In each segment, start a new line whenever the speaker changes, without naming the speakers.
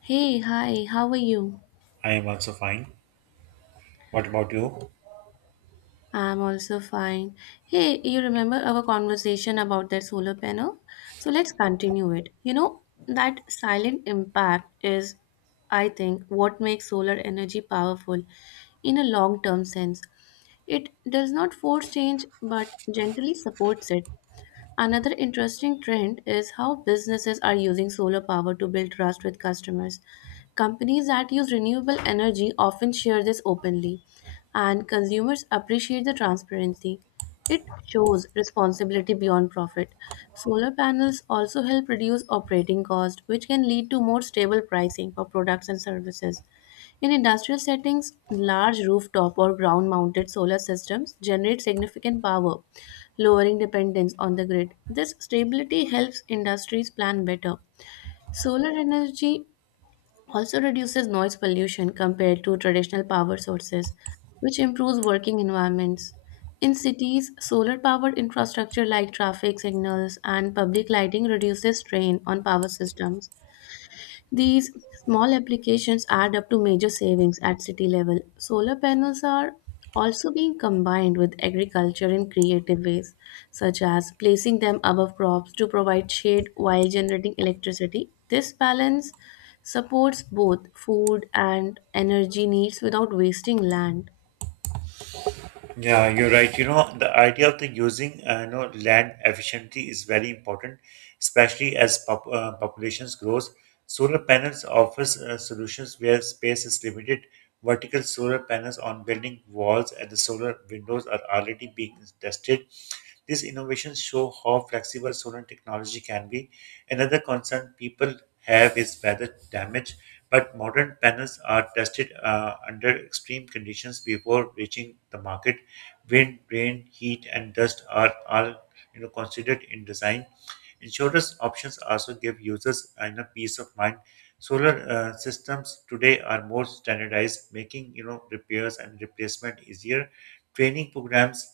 Hey, hi, how are you?
I am also fine. What about you?
I'm also fine. Hey, you remember our conversation about that solar panel? So let's continue it. You know, that silent impact is, I think, what makes solar energy powerful in a long term sense. It does not force change but gently supports it. Another interesting trend is how businesses are using solar power to build trust with customers. Companies that use renewable energy often share this openly, and consumers appreciate the transparency. It shows responsibility beyond profit. Solar panels also help reduce operating costs, which can lead to more stable pricing for products and services. In industrial settings, large rooftop or ground mounted solar systems generate significant power lowering dependence on the grid. This stability helps industries plan better. Solar energy also reduces noise pollution compared to traditional power sources, which improves working environments. In cities, solar powered infrastructure like traffic signals and public lighting reduces strain on power systems. These small applications add up to major savings at city level. Solar panels are also being combined with agriculture in creative ways, such as placing them above crops to provide shade while generating electricity. This balance supports both food and energy needs without wasting land.
Yeah, you're right. The idea of the using land efficiently is very important, especially as populations grows. Solar panels offers solutions where space is limited. Vertical solar panels on building walls and the solar windows are already being tested. These innovations show how flexible solar technology can be. Another concern people have is weather damage, but modern panels are tested under extreme conditions before reaching the market. Wind, rain, heat, and dust are all considered in design. Insurance options also give users peace of mind. Solar systems today are more standardized, making repairs and replacement easier. Training programs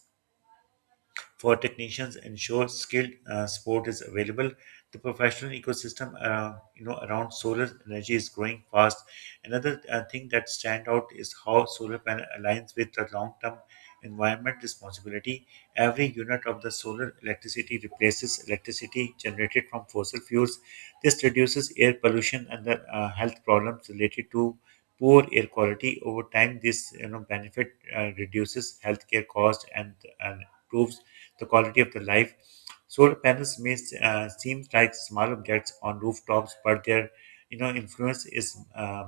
for technicians ensure skilled support is available. The professional ecosystem, around solar energy is growing fast. Another thing that stand out is how solar panel aligns with the long-term environment responsibility. Every unit of the solar electricity replaces electricity generated from fossil fuels. This reduces air pollution and the health problems related to poor air quality. Over time, this benefit reduces healthcare cost and improves the quality of the life. Solar panels may seem like small objects on rooftops, but their influence is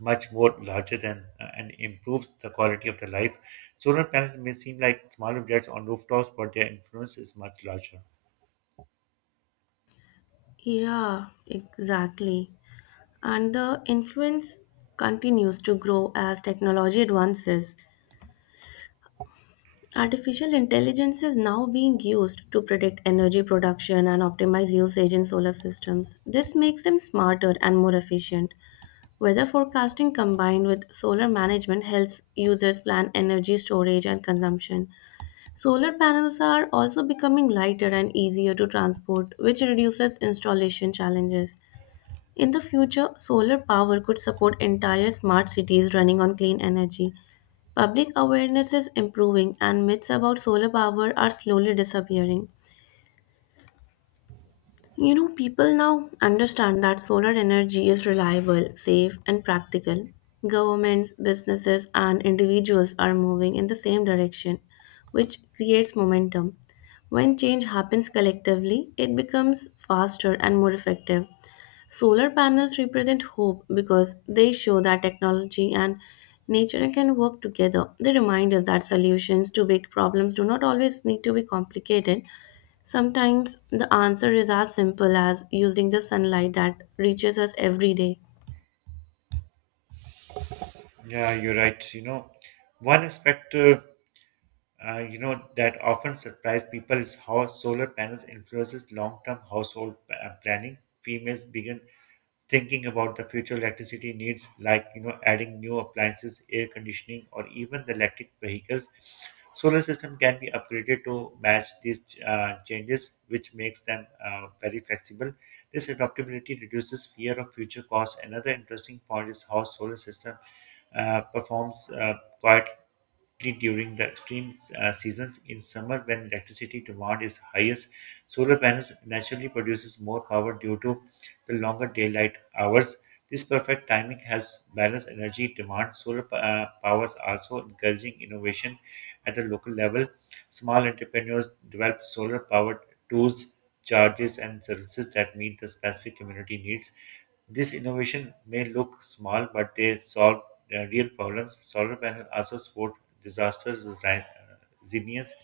much more larger than and improves the quality of the life. Solar panels may seem like small objects on rooftops, but their influence is much larger.
Yeah, exactly. And the influence continues to grow as technology advances. Artificial intelligence is now being used to predict energy production and optimize usage in solar systems. This makes them smarter and more efficient. Weather forecasting combined with solar management helps users plan energy storage and consumption. Solar panels are also becoming lighter and easier to transport, which reduces installation challenges. In the future, solar power could support entire smart cities running on clean energy. Public awareness is improving, and myths about solar power are slowly disappearing. You know, people now understand that solar energy is reliable, safe, and practical. Governments, businesses, and individuals are moving in the same direction, which creates momentum. When change happens collectively, it becomes faster and more effective. Solar panels represent hope because they show that technology and nature can work together. They remind us that solutions to big problems do not always need to be complicated. Sometimes the answer is as simple as using the sunlight that reaches us every day.
Yeah, you're right. One aspect. That often surprise people is how solar panels influences long-term household planning. Females begin thinking about the future electricity needs, like adding new appliances, air conditioning, or even the electric vehicles. Solar system can be upgraded to match these changes, which makes them very flexible. This adaptability reduces fear of future costs. Another interesting point is how solar system performs quietly during the extreme seasons in summer when electricity demand is highest. Solar panels naturally produces more power due to the longer daylight hours. This perfect timing helps balance energy demand. Solar powers also encouraging innovation at the local level. Small entrepreneurs develop solar powered tools, charges, and services that meet the specific community needs. This innovation may look small, but they solve real problems. Solar panels also support disaster resilience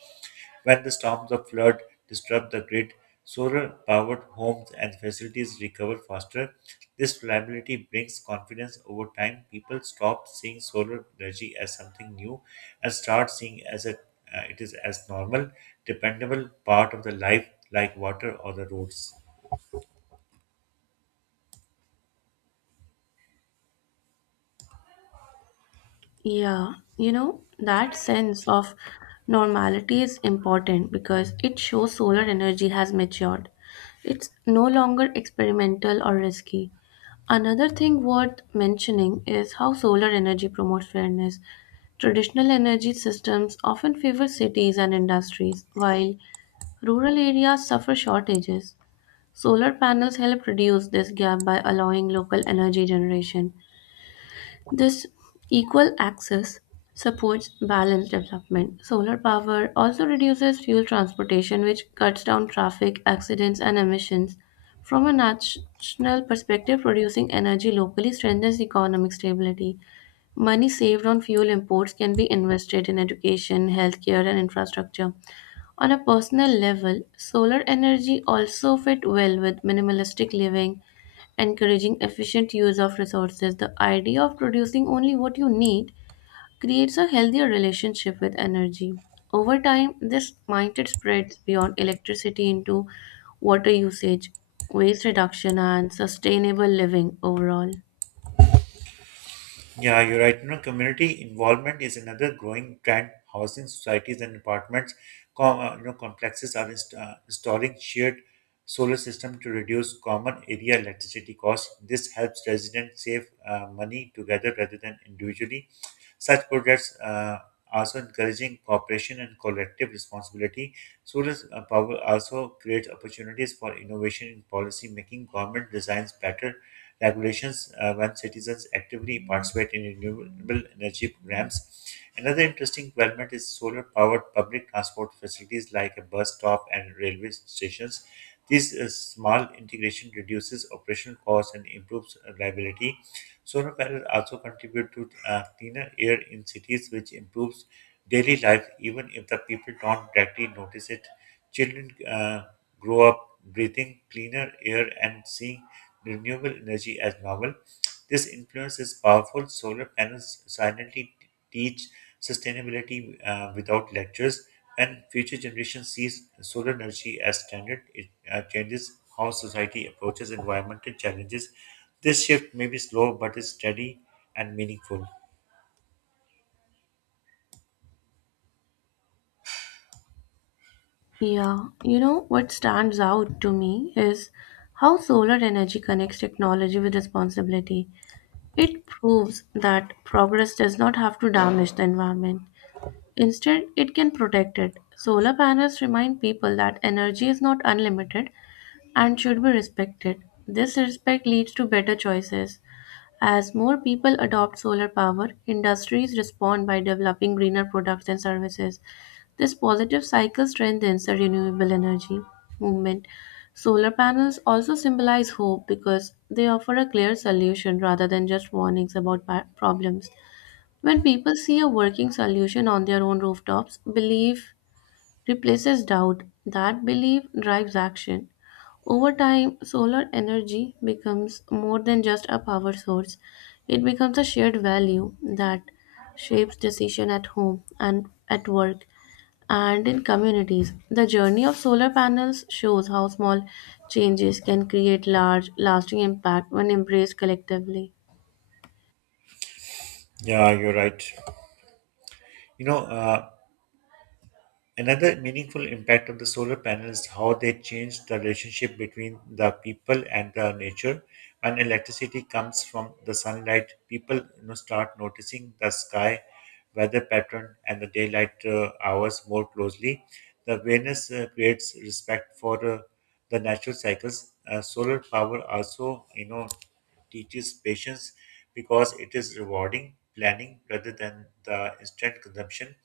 when the storms of flood disrupt the grid. Solar powered homes and facilities recover faster. This reliability brings confidence over time. People stop seeing solar energy as something new and start seeing as a it is as normal, dependable part of the life like water or the roads.
Yeah, you know, that sense of normality is important because it shows solar energy has matured. It's no longer experimental or risky. Another thing worth mentioning is how solar energy promotes fairness. Traditional energy systems often favor cities and industries, while rural areas suffer shortages. Solar panels help reduce this gap by allowing local energy generation this equal access supports balanced development. Solar power also reduces fuel transportation, which cuts down traffic, accidents, and emissions. From a national perspective, producing energy locally strengthens economic stability. Money saved on fuel imports can be invested in education, healthcare, and infrastructure. On a personal level, solar energy also fit well with minimalistic living encouraging efficient use of resources. The idea of producing only what you need creates a healthier relationship with energy. Over time, this mindset spreads beyond electricity into water usage, waste reduction, and sustainable living overall.
Yeah, you're right. Community involvement is another growing trend. Housing societies and apartments, complexes are installing shared solar system to reduce common area electricity costs. This helps residents save money together rather than individually. Such projects also encouraging cooperation and collective responsibility. Solar power also creates opportunities for innovation in policy making. Government designs better regulations when citizens actively participate in renewable energy programs. Another interesting development is solar powered public transport facilities like a bus stop and railway stations. This small integration reduces operational costs and improves reliability. Solar panels also contribute to cleaner air in cities, which improves daily life even if the people don't directly notice it. Children grow up breathing cleaner air and seeing renewable energy as normal. This influence is powerful. Solar panels silently teach sustainability without lectures, and future generations sees solar energy as standard. It changes how society approaches environmental challenges. This shift may be slow, but is steady and meaningful.
Yeah, you know what stands out to me is how solar energy connects technology with responsibility. It proves that progress does not have to damage the environment. Instead, it can protect it. Solar panels remind people that energy is not unlimited and should be respected. This respect leads to better choices. As more people adopt solar power, industries respond by developing greener products and services. This positive cycle strengthens the renewable energy movement. Solar panels also symbolize hope because they offer a clear solution rather than just warnings about problems. When people see a working solution on their own rooftops, belief replaces doubt. That belief drives action. Over time, solar energy becomes more than just a power source. It becomes a shared value that shapes decision at home and at work and in communities. The journey of solar panels shows how small changes can create large lasting impact when embraced collectively.
Yeah, you're right. You know, uh, another meaningful impact of the solar panels is how they change the relationship between the people and the nature. When electricity comes from the sunlight, people start noticing the sky, weather pattern, and the daylight hours more closely. The awareness creates respect for the natural cycles. Solar power also, teaches patience because it is rewarding planning rather than the instant consumption.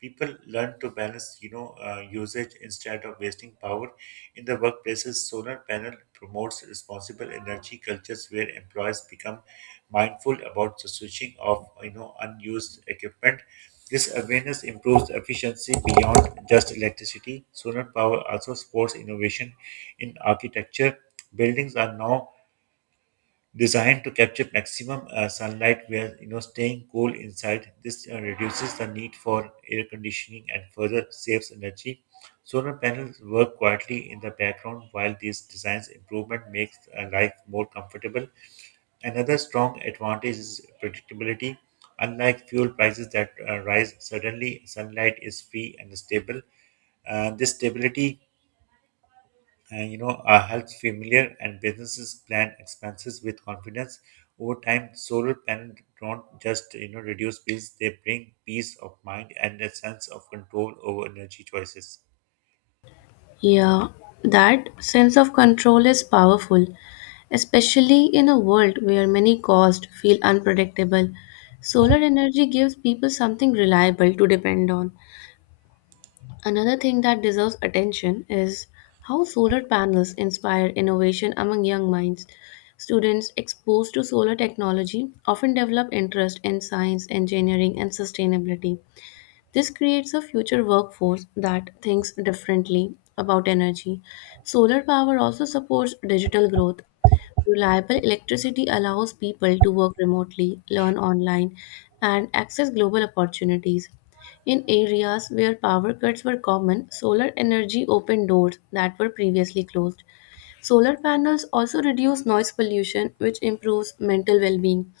People learn to balance usage instead of wasting power. In the workplaces, solar panel promotes responsible energy cultures where employees become mindful about the switching of unused equipment. This awareness improves efficiency beyond just electricity. Solar power also supports innovation in architecture. Buildings are now designed to capture maximum sunlight where staying cool inside. This reduces the need for air conditioning and further saves energy. Solar panels work quietly in the background while these designs improvement makes life more comfortable. Another strong advantage is predictability. Unlike fuel prices that rise suddenly, sunlight is free and stable. This stability and helps familiar and businesses plan expenses with confidence. Over time, solar panels don't just reduce bills, they bring peace of mind and a sense of control over energy choices.
Yeah, that sense of control is powerful, especially in a world where many costs feel unpredictable. Solar energy gives people something reliable to depend on. Another thing that deserves attention is how solar panels inspire innovation among young minds. Students exposed to solar technology often develop interest in science, engineering, and sustainability. This creates a future workforce that thinks differently about energy. Solar power also supports digital growth. Reliable electricity allows people to work remotely, learn online, and access global opportunities. In areas where power cuts were common, solar energy opened doors that were previously closed. Solar panels also reduce noise pollution, which improves mental well being.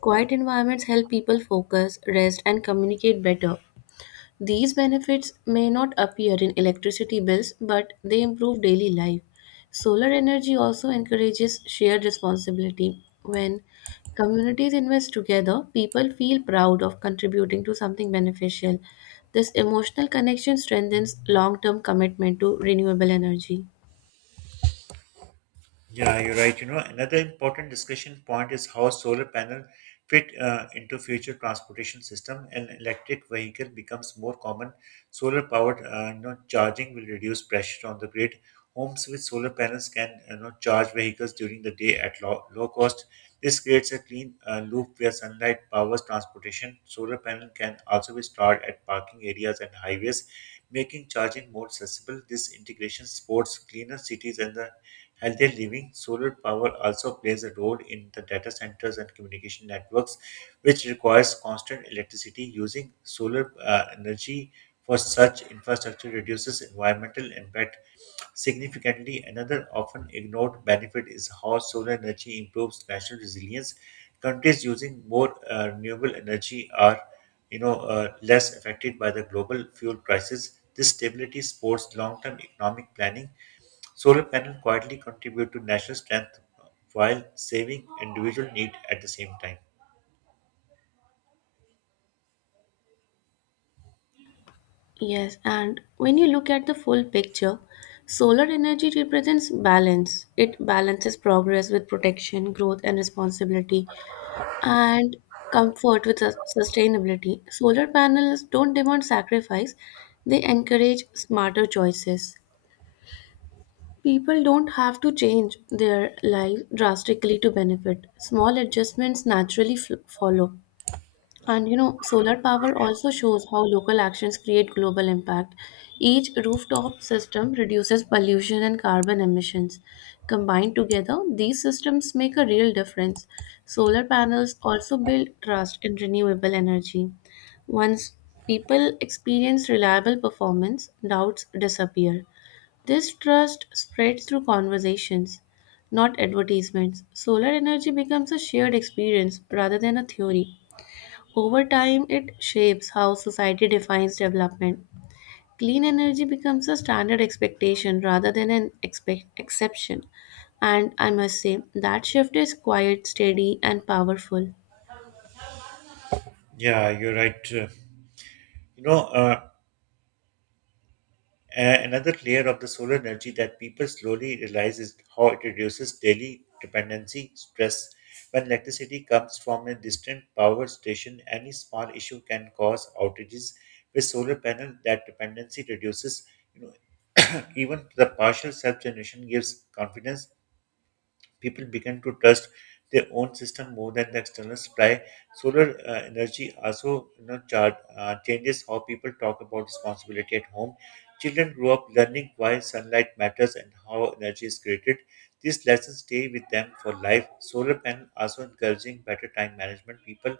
Quiet environments help people focus, rest, and communicate better. These benefits may not appear in electricity bills, but they improve daily life. Solar energy also encourages shared responsibility. When communities invest together, people feel proud of contributing to something beneficial. This emotional connection strengthens long term commitment to renewable energy.
Yeah, you're right. Another important discussion point is how solar panel fit into future transportation system and electric vehicle becomes more common. Solar powered, charging will reduce pressure on the grid. Homes with solar panels can, charge vehicles during the day at low cost. This creates a clean loop where sunlight powers transportation. Solar panel can also be stored at parking areas and highways, making charging more accessible. This integration supports cleaner cities and the healthier living. Solar power also plays a role in the data centers and communication networks, which requires constant electricity. Using solar energy for such infrastructure reduces environmental impact significantly. Another often ignored benefit is how solar energy improves national resilience. Countries using more renewable energy are, less affected by the global fuel crisis. This stability supports long-term economic planning. Solar panels quietly contribute to national strength while saving individual need at the same time.
Yes, and when you look at the full picture, solar energy represents balance. It balances progress with protection, growth, and responsibility, and comfort with sustainability. Solar panels don't demand sacrifice, they encourage smarter choices. People don't have to change their life drastically to benefit. Small adjustments naturally follow. And you know, solar power also shows how local actions create global impact. Each rooftop system reduces pollution and carbon emissions. Combined together, these systems make a real difference. Solar panels also build trust in renewable energy. Once people experience reliable performance, doubts disappear. This trust spreads through conversations, not advertisements. Solar energy becomes a shared experience rather than a theory. Over time, it shapes how society defines development. Clean energy becomes a standard expectation rather than an exception. And I must say, that shift is quiet, steady, and powerful.
Yeah, you're right. You know, uh, another layer of the solar energy that people slowly realize is how it reduces daily dependency stress. When electricity comes from a distant power station, any small issue can cause outages. With solar panel, that dependency reduces. You know, even the partial self generation gives confidence. People began to trust their own system more than the external supply. Solar energy also changes how people talk about responsibility at home. Children grow up learning why sunlight matters and how energy is created. These lessons stay with them for life. Solar panel also encouraging better time management. People,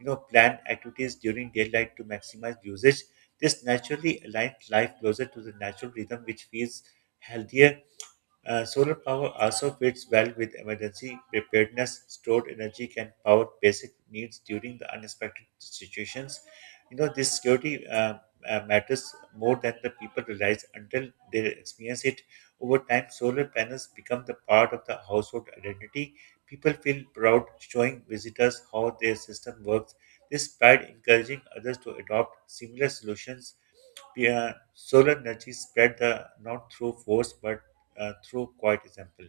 plan activities during daylight to maximize usage. This naturally aligns life closer to the natural rhythm, which feels healthier. Solar power also fits well with emergency preparedness. Stored energy can power basic needs during the unexpected situations. This security matters more than the people realize until they experience it. Over time, solar panels become the part of the household identity. People feel proud showing visitors how their system works. This pride encouraging others to adopt similar solutions. Yeah, solar energy spread the not through force but through quiet example.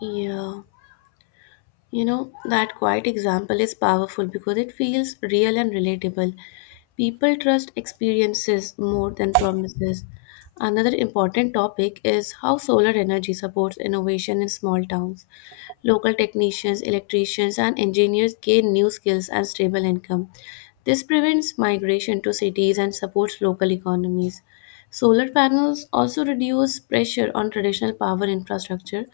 Yeah. You know, that quiet example is powerful because it feels real and relatable. People trust experiences more than promises. Another important topic is how solar energy supports innovation in small towns. Local technicians, electricians, and engineers gain new skills and stable income. This prevents migration to cities and supports local economies. Solar panels also reduce pressure on traditional power infrastructure,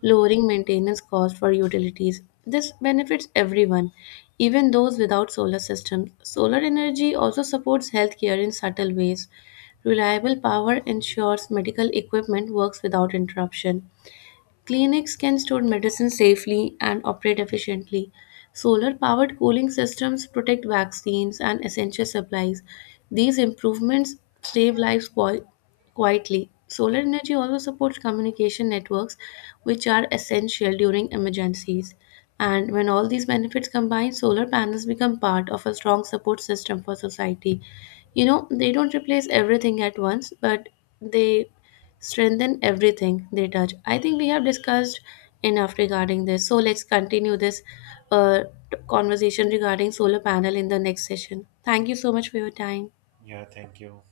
lowering maintenance costs for utilities. This benefits everyone, even those without solar systems. Solar energy also supports healthcare in subtle ways. Reliable power ensures medical equipment works without interruption. Clinics can store medicine safely and operate efficiently. Solar powered cooling systems protect vaccines and essential supplies. These improvements save lives quietly. Solar energy also supports communication networks, which are essential during emergencies. And when all these benefits combine, solar panels become part of a strong support system for society. You know, they don't replace everything at once, but they strengthen everything they touch. I think we have discussed enough regarding this. So let's continue this uh, conversation regarding solar panel in the next session. Thank you so much for your time.
Yeah, thank you.